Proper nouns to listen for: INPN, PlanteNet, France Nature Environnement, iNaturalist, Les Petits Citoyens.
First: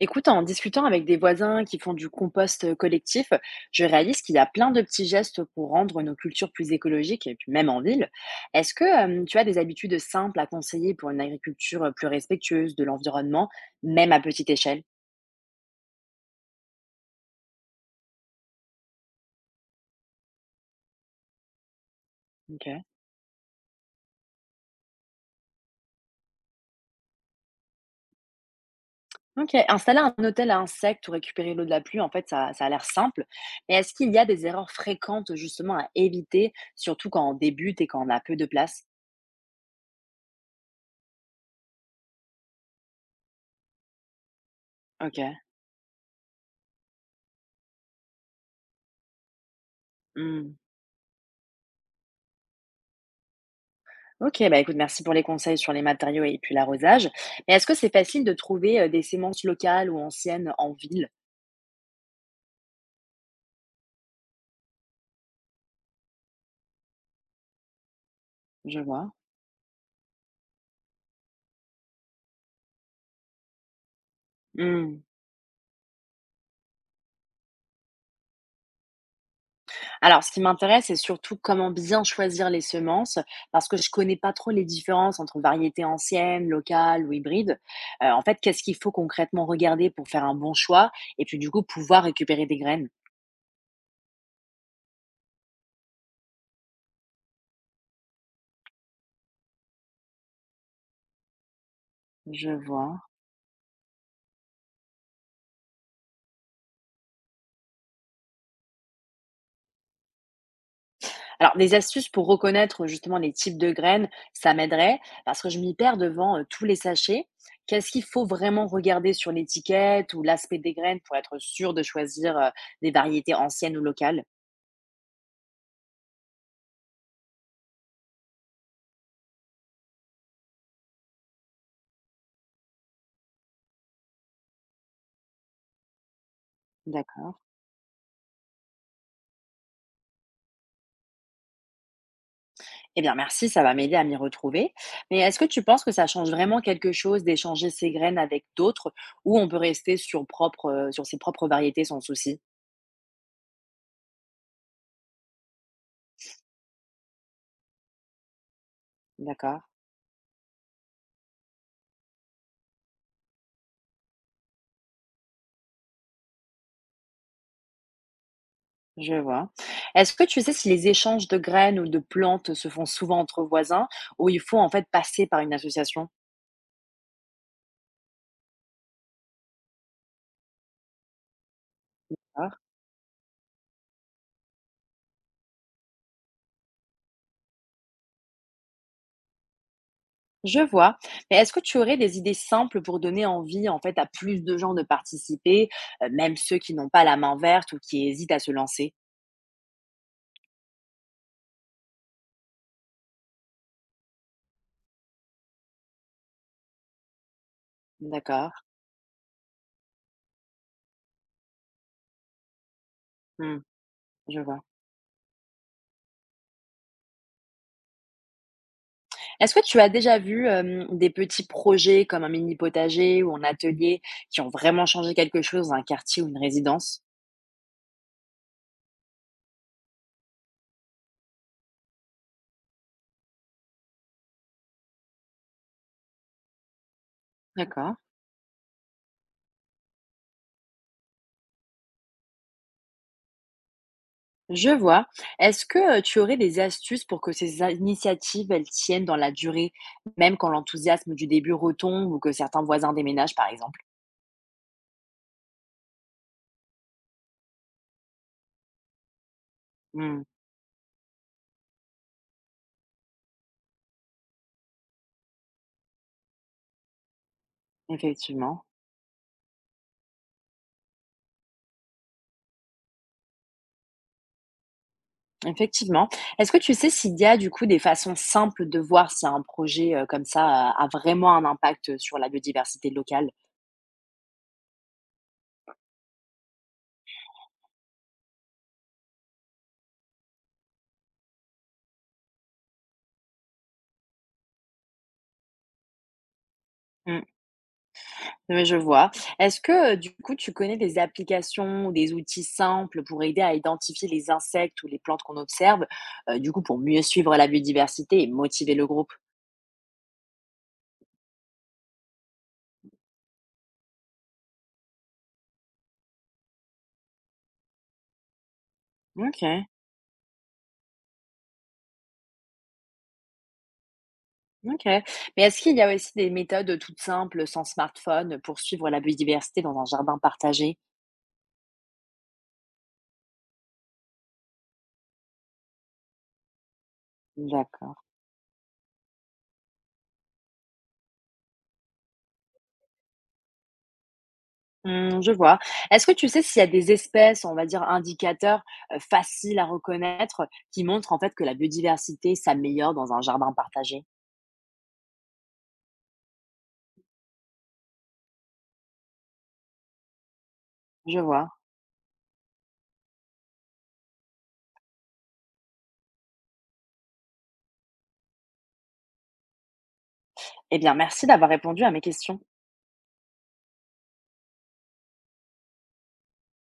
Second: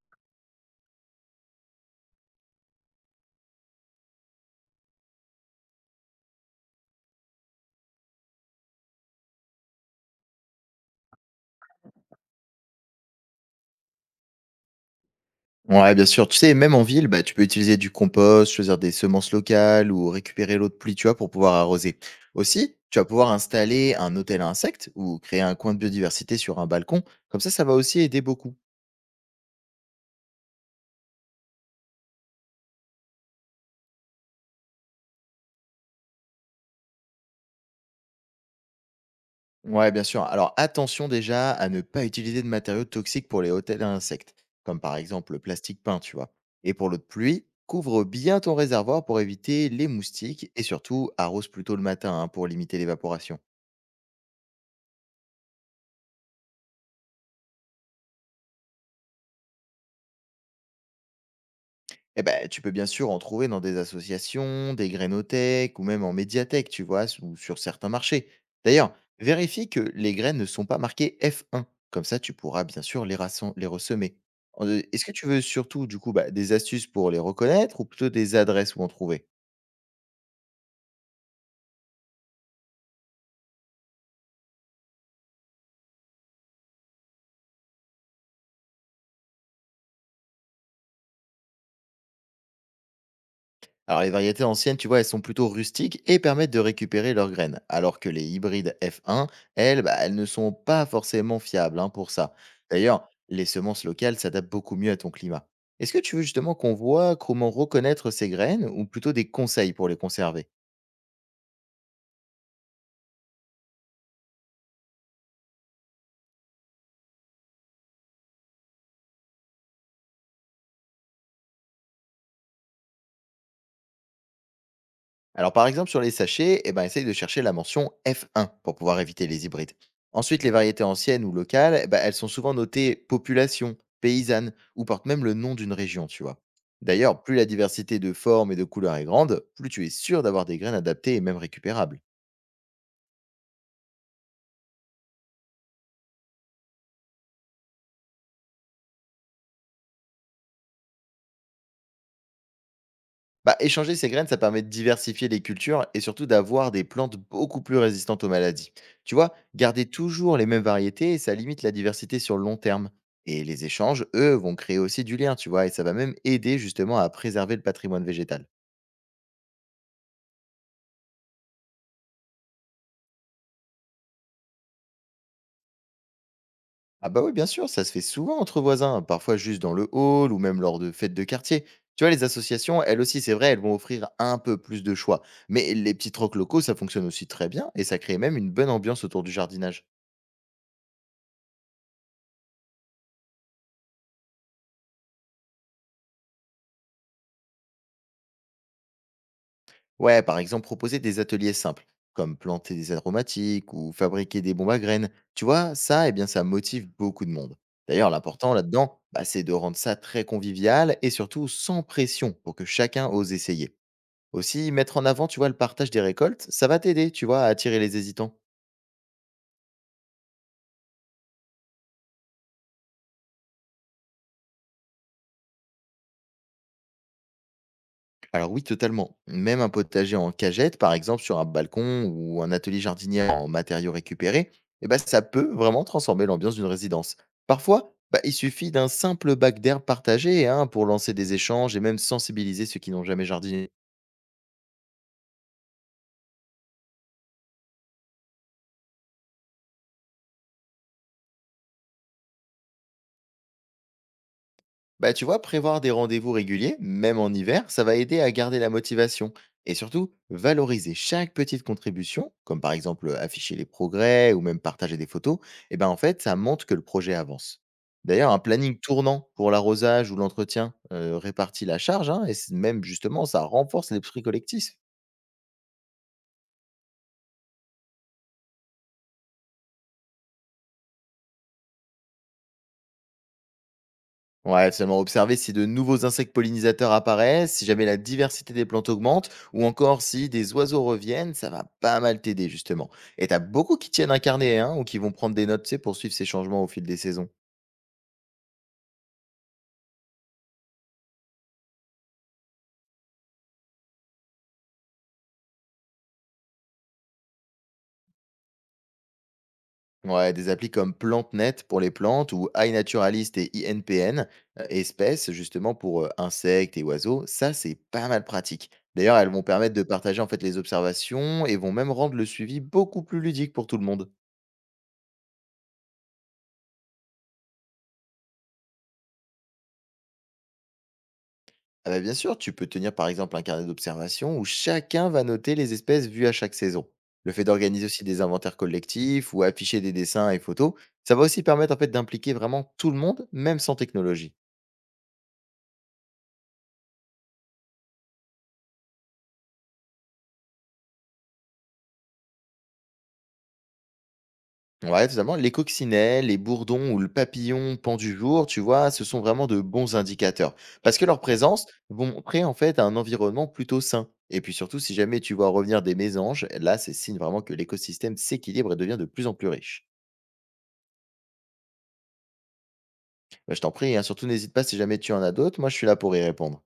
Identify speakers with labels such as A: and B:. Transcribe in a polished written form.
A: Écoute, en discutant avec des voisins qui font du compost collectif, je réalise qu'il y a plein de petits gestes pour rendre nos cultures plus écologiques, et puis même en ville. Est-ce que tu as des habitudes simples à conseiller pour une agriculture plus respectueuse de l'environnement, même à petite échelle?
B: Ouais, bien sûr. Tu sais, même en ville, bah, tu peux utiliser du compost, choisir des semences locales ou récupérer l'eau de pluie, tu vois, pour pouvoir arroser. Aussi,
A: Ok.
B: tu vas pouvoir installer un hôtel à insectes ou créer un coin de biodiversité sur un balcon. Comme ça va aussi aider beaucoup.
A: Ok. Installer un hôtel à insectes ou récupérer l'eau de la pluie, en fait, ça a l'air simple. Mais est-ce qu'il y a des erreurs fréquentes justement à éviter, surtout quand on débute et quand on a peu de place?
B: Ouais, bien sûr. Alors, attention déjà à ne pas utiliser de matériaux toxiques pour les hôtels à insectes, comme par
A: Ok.
B: exemple le plastique peint, tu vois. Et pour l'eau de pluie, couvre bien ton réservoir pour éviter les moustiques et surtout arrose plutôt le matin hein, pour limiter l'évaporation.
A: OK, bah, écoute, merci pour les conseils sur les matériaux et puis l'arrosage. Mais est-ce que c'est facile de trouver des semences locales ou anciennes en ville?
B: Eh ben, tu peux bien sûr en trouver dans des associations, des grainothèques ou même en médiathèque, tu vois, ou sur certains marchés.
A: Je
B: D'ailleurs,
A: vois.
B: vérifie que les graines ne sont pas marquées F1. Comme ça, tu pourras bien sûr les, les ressemer.
A: Hmm.
B: Est-ce que tu veux surtout, du coup, bah, des astuces pour les reconnaître ou plutôt des adresses où en trouver?
A: Alors, ce qui m'intéresse, c'est surtout comment bien choisir les semences, parce que je connais pas trop les différences entre variétés anciennes, locales ou hybrides. En fait, qu'est-ce qu'il faut concrètement regarder pour faire un bon choix et puis du coup pouvoir récupérer des graines?
B: Alors les variétés anciennes, tu vois, elles sont plutôt rustiques et permettent de récupérer leurs graines, alors que les hybrides F1, elles, bah, elles ne sont pas forcément fiables hein, pour ça.
A: Je vois.
B: D'ailleurs, les semences locales s'adaptent beaucoup mieux à ton climat. Est-ce que tu veux justement qu'on voit comment reconnaître ces graines ou plutôt des conseils pour les conserver?
A: Alors, des astuces pour reconnaître justement les types de graines, ça m'aiderait parce que je m'y perds devant tous les sachets. Qu'est-ce qu'il faut vraiment regarder sur l'étiquette ou l'aspect des graines pour être sûr de choisir des variétés anciennes ou locales?
B: Alors, par exemple, sur les sachets, eh ben, essaye de chercher la mention F1 pour pouvoir éviter les hybrides. Ensuite, les variétés anciennes ou locales, eh ben, elles sont souvent notées population, paysanne ou portent même le nom d'une région, tu vois. D'ailleurs, plus
A: D'accord.
B: la diversité de formes et de couleurs est grande, plus tu es sûr d'avoir des graines adaptées et même récupérables.
A: Eh bien, merci, ça va m'aider à m'y retrouver. Mais est-ce que tu penses que ça change vraiment quelque chose d'échanger ces graines avec d'autres ou on peut rester sur sur ses propres variétés sans souci?
B: Bah, échanger ces graines, ça permet de diversifier les cultures et surtout d'avoir des plantes beaucoup plus résistantes aux maladies. Tu vois,
A: D'accord.
B: garder toujours les mêmes variétés, ça limite la diversité sur le long terme. Et les échanges, eux, vont créer aussi du lien, tu vois, et ça va même aider justement à préserver le patrimoine végétal.
A: Je vois. Est-ce que tu sais si les échanges de graines ou de plantes se font souvent entre voisins ou il faut en fait passer par une association?
B: Ah bah oui, bien sûr, ça se fait souvent entre voisins, parfois juste dans le hall ou même lors de fêtes de quartier. Tu vois, les
A: Ah.
B: associations, elles aussi, c'est vrai, elles vont offrir un peu plus de choix. Mais les petits trocs locaux, ça fonctionne aussi très bien et ça crée même une bonne ambiance autour du jardinage.
A: Je vois. Mais est-ce que tu aurais des idées simples pour donner envie en fait à plus de gens de participer, même ceux qui n'ont pas la main verte ou qui hésitent à se lancer?
B: Ouais, par exemple, proposer des ateliers simples, comme planter des aromatiques ou fabriquer des bombes à graines. Tu vois, ça, eh bien, ça motive beaucoup de monde. D'ailleurs,
A: D'accord.
B: l'important là-dedans, bah, c'est de rendre ça très convivial et surtout sans pression pour que chacun ose
A: Hmm,
B: essayer.
A: je vois.
B: Aussi, mettre en avant, tu vois, le partage des récoltes, ça va t'aider, tu vois, à attirer les hésitants.
A: Est-ce que tu as déjà vu des petits projets comme un mini potager ou un atelier qui ont vraiment changé quelque chose dans un quartier ou une résidence?
B: Alors oui, totalement. Même un potager en cagette, par exemple sur un balcon ou un atelier jardinier en matériaux récupérés, eh ben, ça peut vraiment transformer l'ambiance d'une résidence. Parfois,
A: D'accord.
B: bah, il suffit d'un simple bac d'herbe partagé hein, pour lancer des échanges et même sensibiliser ceux qui n'ont jamais jardiné.
A: Je vois. Est-ce que, tu aurais des astuces pour que ces a initiatives, elles tiennent dans la durée, même quand l'enthousiasme du début retombe ou que certains voisins déménagent, par exemple?
B: Bah, tu vois, prévoir des rendez-vous réguliers, même en hiver, ça va aider à garder la motivation. Et surtout,
A: Mmh,
B: valoriser chaque petite contribution, comme par exemple afficher les progrès ou même partager des photos, et ben en fait, ça montre que le projet avance. D'ailleurs, un
A: effectivement,
B: planning tournant pour l'arrosage ou l'entretien répartit la charge, hein, même justement, ça renforce l'esprit collectif.
A: effectivement. Est-ce que tu sais s'il y a, du coup, des façons simples de voir si un projet, comme ça a vraiment un impact, sur la biodiversité locale?
B: Ouais, seulement observer si de nouveaux insectes pollinisateurs apparaissent, si jamais la diversité des plantes augmente, ou encore si des oiseaux reviennent, ça va pas mal t'aider justement. Et t'as beaucoup qui tiennent un carnet, hein, ou qui vont prendre des notes, tu sais, pour suivre ces changements au fil des
A: Mmh.
B: saisons.
A: Oui, je vois. Est-ce que, du coup, tu connais des applications ou des outils simples pour aider à identifier les insectes ou les plantes qu'on observe? Du coup, pour mieux suivre la biodiversité et motiver le groupe?
B: Ouais, des applis comme PlanteNet pour les plantes, ou iNaturalist et INPN, espèces justement pour insectes et oiseaux, ça c'est pas mal pratique. D'ailleurs, elles vont
A: OK,
B: permettre de partager en fait les observations et vont même rendre le suivi beaucoup plus ludique pour tout le monde.
A: OK. Mais est-ce qu'il y a aussi des méthodes, toutes simples, sans smartphone, pour suivre la biodiversité dans un jardin partagé?
B: Ah bah, bien sûr, tu peux tenir par exemple un carnet d'observation où chacun va noter les espèces vues à chaque saison. Le fait d'organiser
A: D'accord.
B: aussi des inventaires collectifs ou afficher des dessins et photos, ça va aussi permettre en fait d'impliquer vraiment tout le monde, même sans technologie.
A: Mmh, je vois. Est-ce que tu sais s'il y a des espèces, on va dire, indicateurs, faciles à reconnaître, qui montrent, en fait, que la biodiversité s'améliore dans un jardin partagé?
B: Ouais, totalement. Les coccinelles, les bourdons ou le papillon pan du jour, tu vois, ce sont vraiment de bons indicateurs. Parce que
A: Je
B: leur
A: vois.
B: présence vont montrer en fait un environnement plutôt sain. Et puis surtout, si jamais tu vois revenir des mésanges, là, c'est signe vraiment que l'écosystème s'équilibre et devient de plus en plus riche.
A: Eh bien, merci d'avoir répondu à mes questions.
B: Bah, je t'en prie, hein, surtout n'hésite pas si jamais tu en as d'autres. Moi, je suis là pour y répondre.